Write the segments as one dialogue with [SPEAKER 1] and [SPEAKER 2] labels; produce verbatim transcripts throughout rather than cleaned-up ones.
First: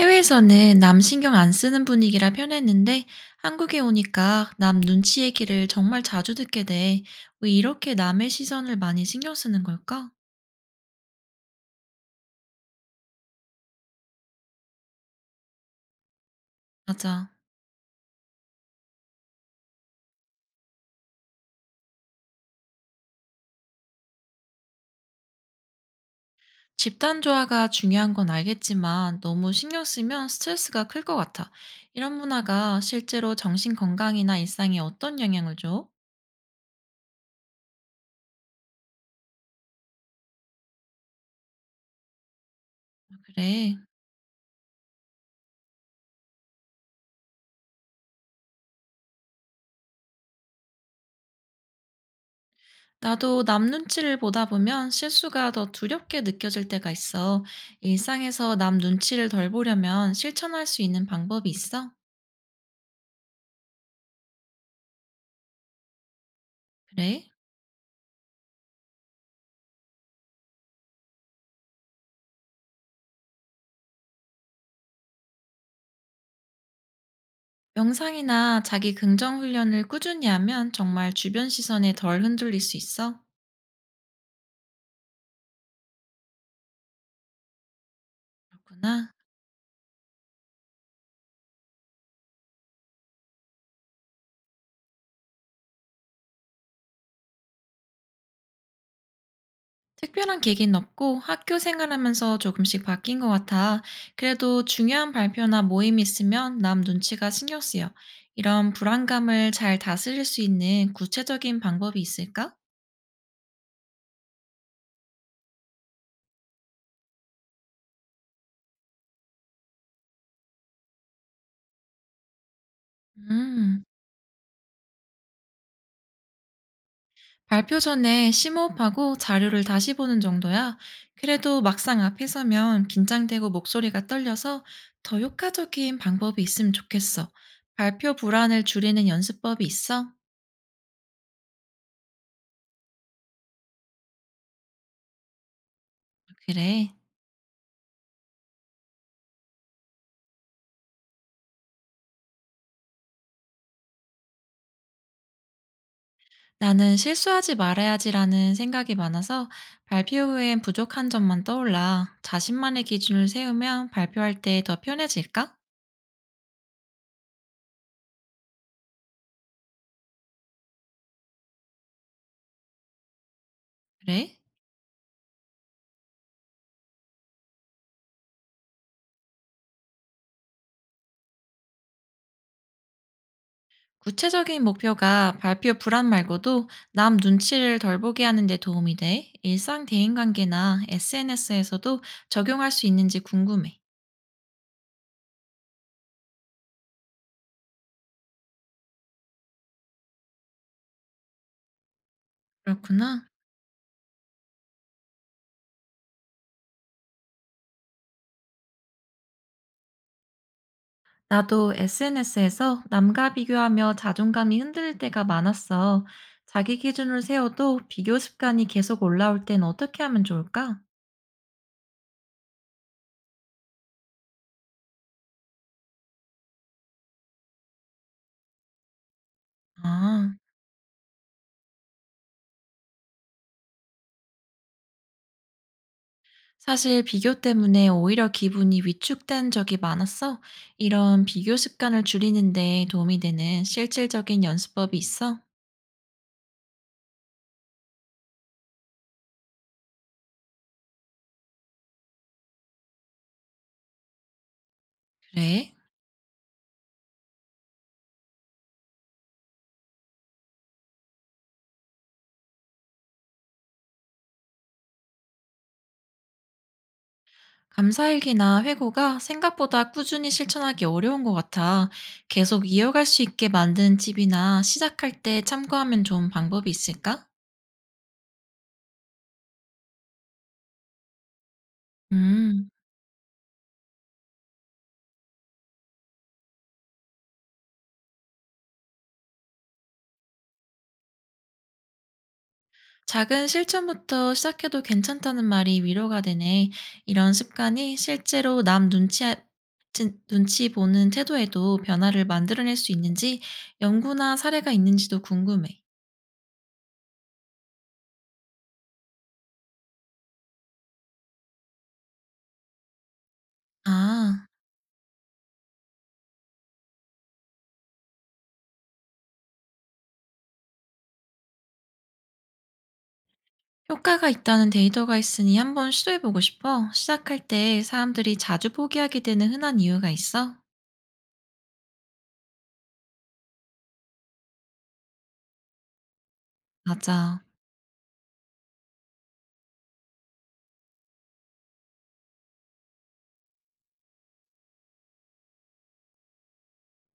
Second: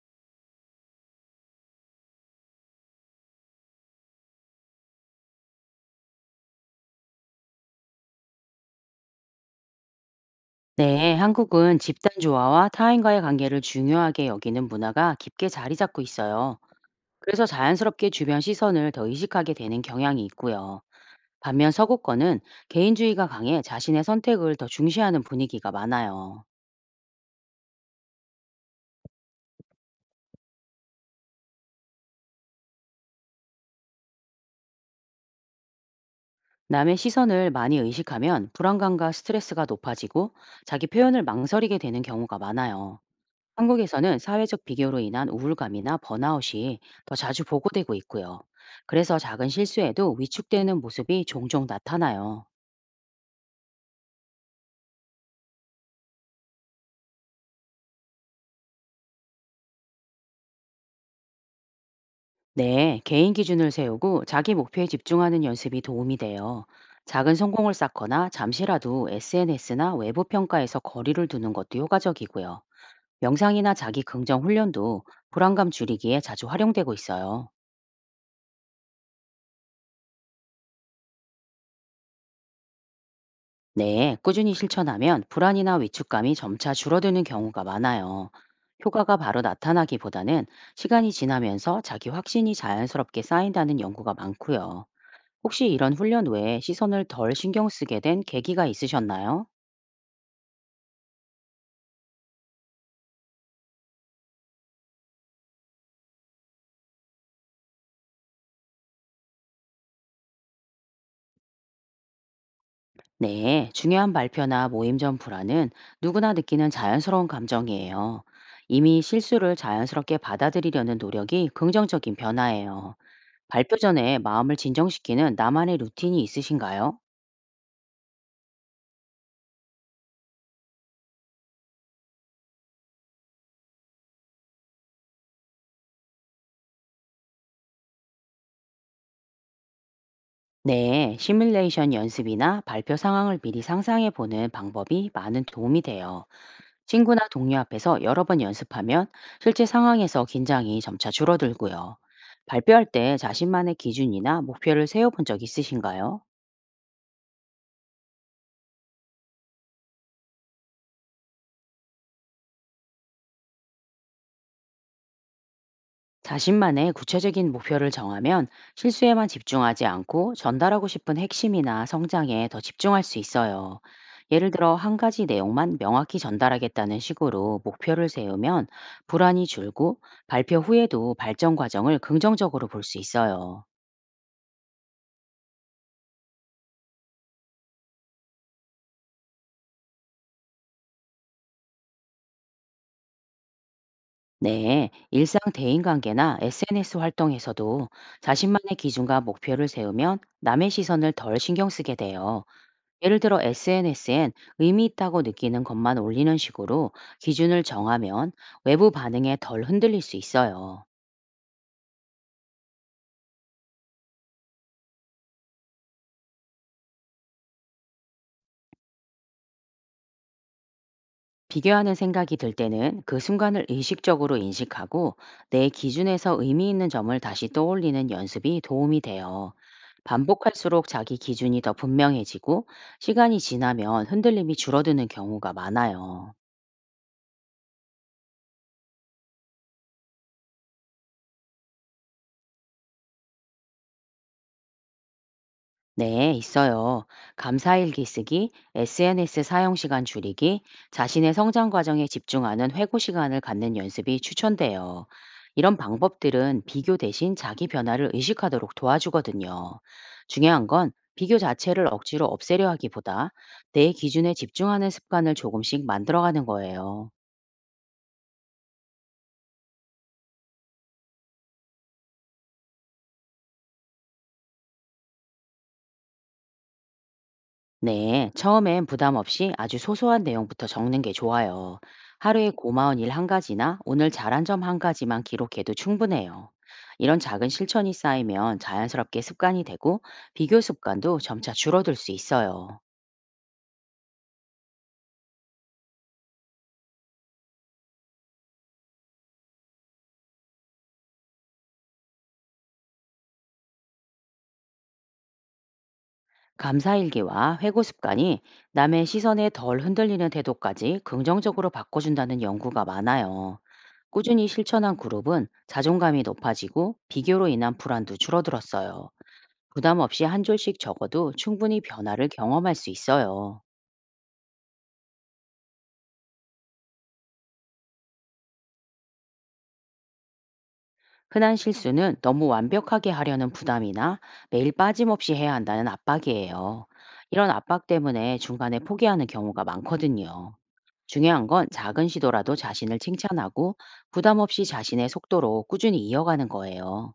[SPEAKER 1] 해외에서는 남 신경 안 쓰는 분위기라 편했는데 한국에 오니까 남 눈치 얘기를 정말 자주 듣게 돼. 왜 이렇게 남의 시선을 많이 신경 쓰는 걸까?
[SPEAKER 2] 네, 한국은 집단 조화와 타인과의 관계를 중요하게 여기는 문화가 깊게 자리 잡고 있어요.
[SPEAKER 1] 맞아.
[SPEAKER 2] 그래서 자연스럽게 주변 시선을 더 의식하게 되는 경향이 있고요. 반면 서구권은 개인주의가 강해 자신의 선택을 더 중시하는 분위기가 많아요.
[SPEAKER 1] 집단 조화가 중요한 건 알겠지만 너무 신경 쓰면 스트레스가 클 것 같아. 이런 문화가 실제로 정신 건강이나 일상에 어떤 영향을 줘?
[SPEAKER 2] 남의 시선을 많이 의식하면 불안감과 스트레스가 높아지고 자기 표현을 망설이게 되는 경우가 많아요.
[SPEAKER 1] 그래.
[SPEAKER 2] 한국에서는 사회적 비교로 인한 우울감이나 번아웃이 더 자주 보고되고 있고요. 그래서 작은 실수에도 위축되는 모습이 종종 나타나요.
[SPEAKER 1] 나도 남 눈치를 보다 보면 실수가 더 두렵게 느껴질 때가 있어. 일상에서 남 눈치를 덜 보려면 실천할 수 있는 방법이 있어?
[SPEAKER 2] 네, 개인 기준을 세우고 자기 목표에 집중하는 연습이 도움이 돼요.
[SPEAKER 1] 그래?
[SPEAKER 2] 작은 성공을 쌓거나 잠시라도 에스엔에스나 외부 평가에서 거리를 두는 것도 효과적이고요. 명상이나 자기 긍정 훈련도 불안감 줄이기에 자주 활용되고 있어요.
[SPEAKER 1] 명상이나 자기 긍정 훈련을 꾸준히 하면 정말 주변 시선에 덜 흔들릴 수 있어?
[SPEAKER 2] 네, 꾸준히 실천하면 불안이나 위축감이 점차 줄어드는 경우가 많아요.
[SPEAKER 1] 그렇구나.
[SPEAKER 2] 효과가 바로 나타나기보다는 시간이 지나면서 자기 확신이 자연스럽게 쌓인다는 연구가 많고요. 혹시 이런 훈련 외에 시선을 덜 신경 쓰게 된 계기가 있으셨나요?
[SPEAKER 1] 특별한 계기는 없고 학교 생활하면서 조금씩 바뀐 것 같아. 그래도 중요한 발표나 모임 이 있으면 남 눈치가 신경 쓰여. 이런 불안감을 잘 다스릴 수 있는 구체적인 방법이 있을까?
[SPEAKER 2] 네, 중요한 발표나 모임 전 불안은 누구나 느끼는 자연스러운 감정이에요. 이미 실수를 자연스럽게 받아들이려는 노력이 긍정적인 변화예요. 발표
[SPEAKER 1] 음.
[SPEAKER 2] 전에 마음을 진정시키는 나만의 루틴이 있으신가요?
[SPEAKER 1] 발표 전에 심호흡하고 자료를 다시 보는 정도야. 그래도 막상 앞에 서면 긴장되고 목소리가 떨려서 더 효과적인 방법이 있으면 좋겠어. 발표 불안을 줄이는 연습법이 있어?
[SPEAKER 2] 네, 시뮬레이션 연습이나 발표 상황을 미리 상상해 보는 방법이 많은 도움이 돼요.
[SPEAKER 1] 그래.
[SPEAKER 2] 친구나 동료 앞에서 여러 번 연습하면 실제 상황에서 긴장이 점차 줄어들고요. 발표할 때 자신만의 기준이나 목표를 세워본 적 있으신가요?
[SPEAKER 1] 나는 실수하지 말아야지라는 생각이 많아서 발표 후엔 부족한 점만 떠올라. 자신만의 기준을 세우면 발표할 때 더 편해질까?
[SPEAKER 2] 자신만의 구체적인 목표를 정하면 실수에만 집중하지 않고 전달하고 싶은 핵심이나 성장에 더 집중할 수 있어요.
[SPEAKER 1] 그래?
[SPEAKER 2] 예를 들어 한 가지 내용만 명확히 전달하겠다는 식으로 목표를 세우면 불안이 줄고 발표 후에도 발전 과정을 긍정적으로 볼 수 있어요.
[SPEAKER 1] 구체적인 목표가 발표 불안 말고도 남 눈치를 덜 보게 하는 데 도움이 돼. 일상 대인관계나 에스엔에스에서도 적용할 수 있는지 궁금해.
[SPEAKER 2] 네, 일상 대인관계나 에스엔에스 활동에서도 자신만의 기준과 목표를 세우면 남의 시선을 덜 신경 쓰게 돼요. 예를
[SPEAKER 1] 그렇구나.
[SPEAKER 2] 들어 에스엔에스엔 의미 있다고 느끼는 것만 올리는 식으로 기준을 정하면 외부 반응에 덜 흔들릴 수 있어요.
[SPEAKER 1] 나도 에스엔에스에서 남과 비교하며 자존감이 흔들릴 때가 많았어. 자기 기준을 세워도 비교 습관이 계속 올라올 땐 어떻게 하면 좋을까?
[SPEAKER 2] 비교하는 생각이 들 때는 그 순간을 의식적으로 인식하고 내 기준에서 의미 있는 점을 다시 떠올리는 연습이 도움이 돼요.
[SPEAKER 1] 아.
[SPEAKER 2] 반복할수록 자기 기준이 더 분명해지고 시간이 지나면 흔들림이 줄어드는 경우가 많아요.
[SPEAKER 1] 사실 비교 때문에 오히려 기분이 위축된 적이 많았어. 이런 비교 습관을 줄이는데 도움이 되는 실질적인 연습법이 있어?
[SPEAKER 2] 네, 있어요. 감사일기 쓰기, 에스엔에스 사용 시간 줄이기, 자신의 성장 과정에 집중하는 회고 시간을 갖는 연습이 추천돼요.
[SPEAKER 1] 그래?
[SPEAKER 2] 이런 방법들은 비교 대신 자기 변화를 의식하도록 도와주거든요. 중요한 건 비교 자체를 억지로 없애려 하기보다 내 기준에 집중하는 습관을 조금씩 만들어가는 거예요.
[SPEAKER 1] 감사일기나 회고가 생각보다 꾸준히 실천하기 어려운 것 같아. 계속 이어갈 수 있게 만드는 팁이나 시작할 때 참고하면 좋은 방법이 있을까?
[SPEAKER 2] 네, 처음엔 부담 없이 아주 소소한 내용부터 적는 게 좋아요. 하루에
[SPEAKER 1] 음.
[SPEAKER 2] 고마운 일 한 가지나 오늘 잘한 점 한 가지만 기록해도 충분해요. 이런 작은 실천이 쌓이면 자연스럽게 습관이 되고 비교 습관도 점차 줄어들 수 있어요.
[SPEAKER 1] 작은 실천부터 시작해도 괜찮다는 말이 위로가 되네. 이런 습관이 실제로 남 눈치, 아- 진- 눈치 보는 태도에도 변화를 만들어낼 수 있는지 연구나 사례가 있는지도 궁금해.
[SPEAKER 2] 감사일기와 회고 습관이 남의 시선에 덜 흔들리는 태도까지 긍정적으로 바꿔준다는 연구가 많아요. 꾸준히
[SPEAKER 1] 아,
[SPEAKER 2] 실천한 그룹은 자존감이 높아지고 비교로 인한 불안도 줄어들었어요. 부담 없이 한 줄씩 적어도 충분히 변화를 경험할 수 있어요.
[SPEAKER 1] 효과가 있다는 데이터가 있으니 한번 시도해보고 싶어. 시작할 때 사람들이 자주 포기하게 되는 흔한 이유가 있어?
[SPEAKER 2] 흔한 실수는 너무 완벽하게 하려는 부담이나 매일 빠짐없이 해야 한다는 압박이에요.
[SPEAKER 1] 맞아.
[SPEAKER 2] 이런 압박 때문에 중간에 포기하는 경우가 많거든요. 중요한 건 작은 시도라도 자신을 칭찬하고 부담 없이 자신의 속도로 꾸준히 이어가는 거예요.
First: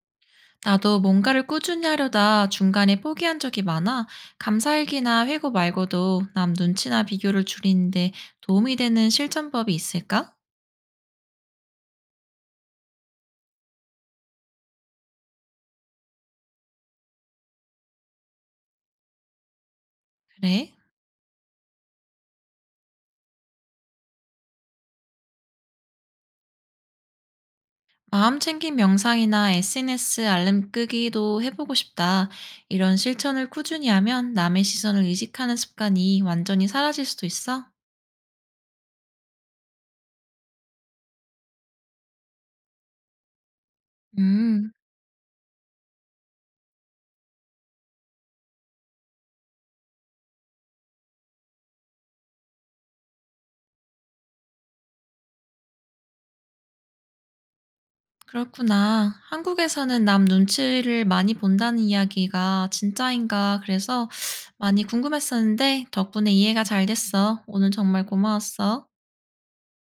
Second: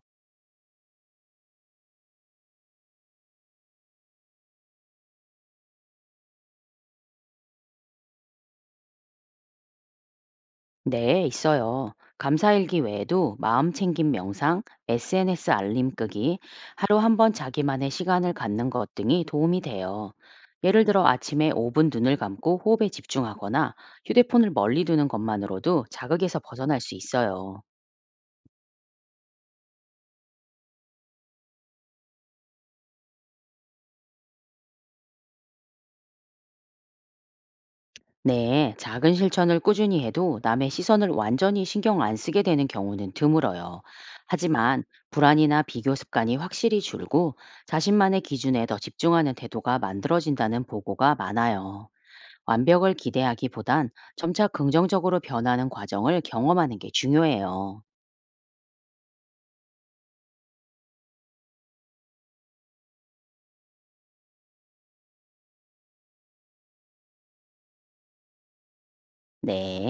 [SPEAKER 1] 나도 뭔가를 꾸준히 하려다 중간에 포기한 적이 많아. 감사일기나 회고 말고도 남 눈치나 비교를 줄이는데 도움이 되는 실천법이 있을까?
[SPEAKER 2] 네, 있어요. 감사일기 외에도 마음 챙김 명상, 에스엔에스 알림 끄기, 하루 한 번 자기만의 시간을 갖는 것 등이 도움이 돼요.
[SPEAKER 1] 그래?
[SPEAKER 2] 예를 들어 아침에 오 분 눈을 감고 호흡에 집중하거나 휴대폰을 멀리 두는 것만으로도 자극에서 벗어날 수 있어요.
[SPEAKER 1] 마음 챙김 명상이나 에스엔에스 알림 끄기도 해보고 싶다. 이런 실천을 꾸준히 하면 남의 시선을 의식하는 습관이 완전히 사라질 수도 있어?
[SPEAKER 2] 네, 작은 실천을 꾸준히 해도 남의 시선을 완전히 신경 안 쓰게 되는 경우는 드물어요.
[SPEAKER 1] 음,
[SPEAKER 2] 하지만 불안이나 비교 습관이 확실히 줄고 자신만의 기준에 더 집중하는 태도가 만들어진다는 보고가 많아요. 완벽을 기대하기보단 점차 긍정적으로 변하는 과정을 경험하는 게 중요해요.
[SPEAKER 1] 그렇구나. 한국에서는 남 눈치를 많이 본다는 이야기가 진짜인가. 그래서 많이 궁금했었는데 덕분에 이해가 잘 됐어. 오늘 정말 고마웠어.
[SPEAKER 2] 네.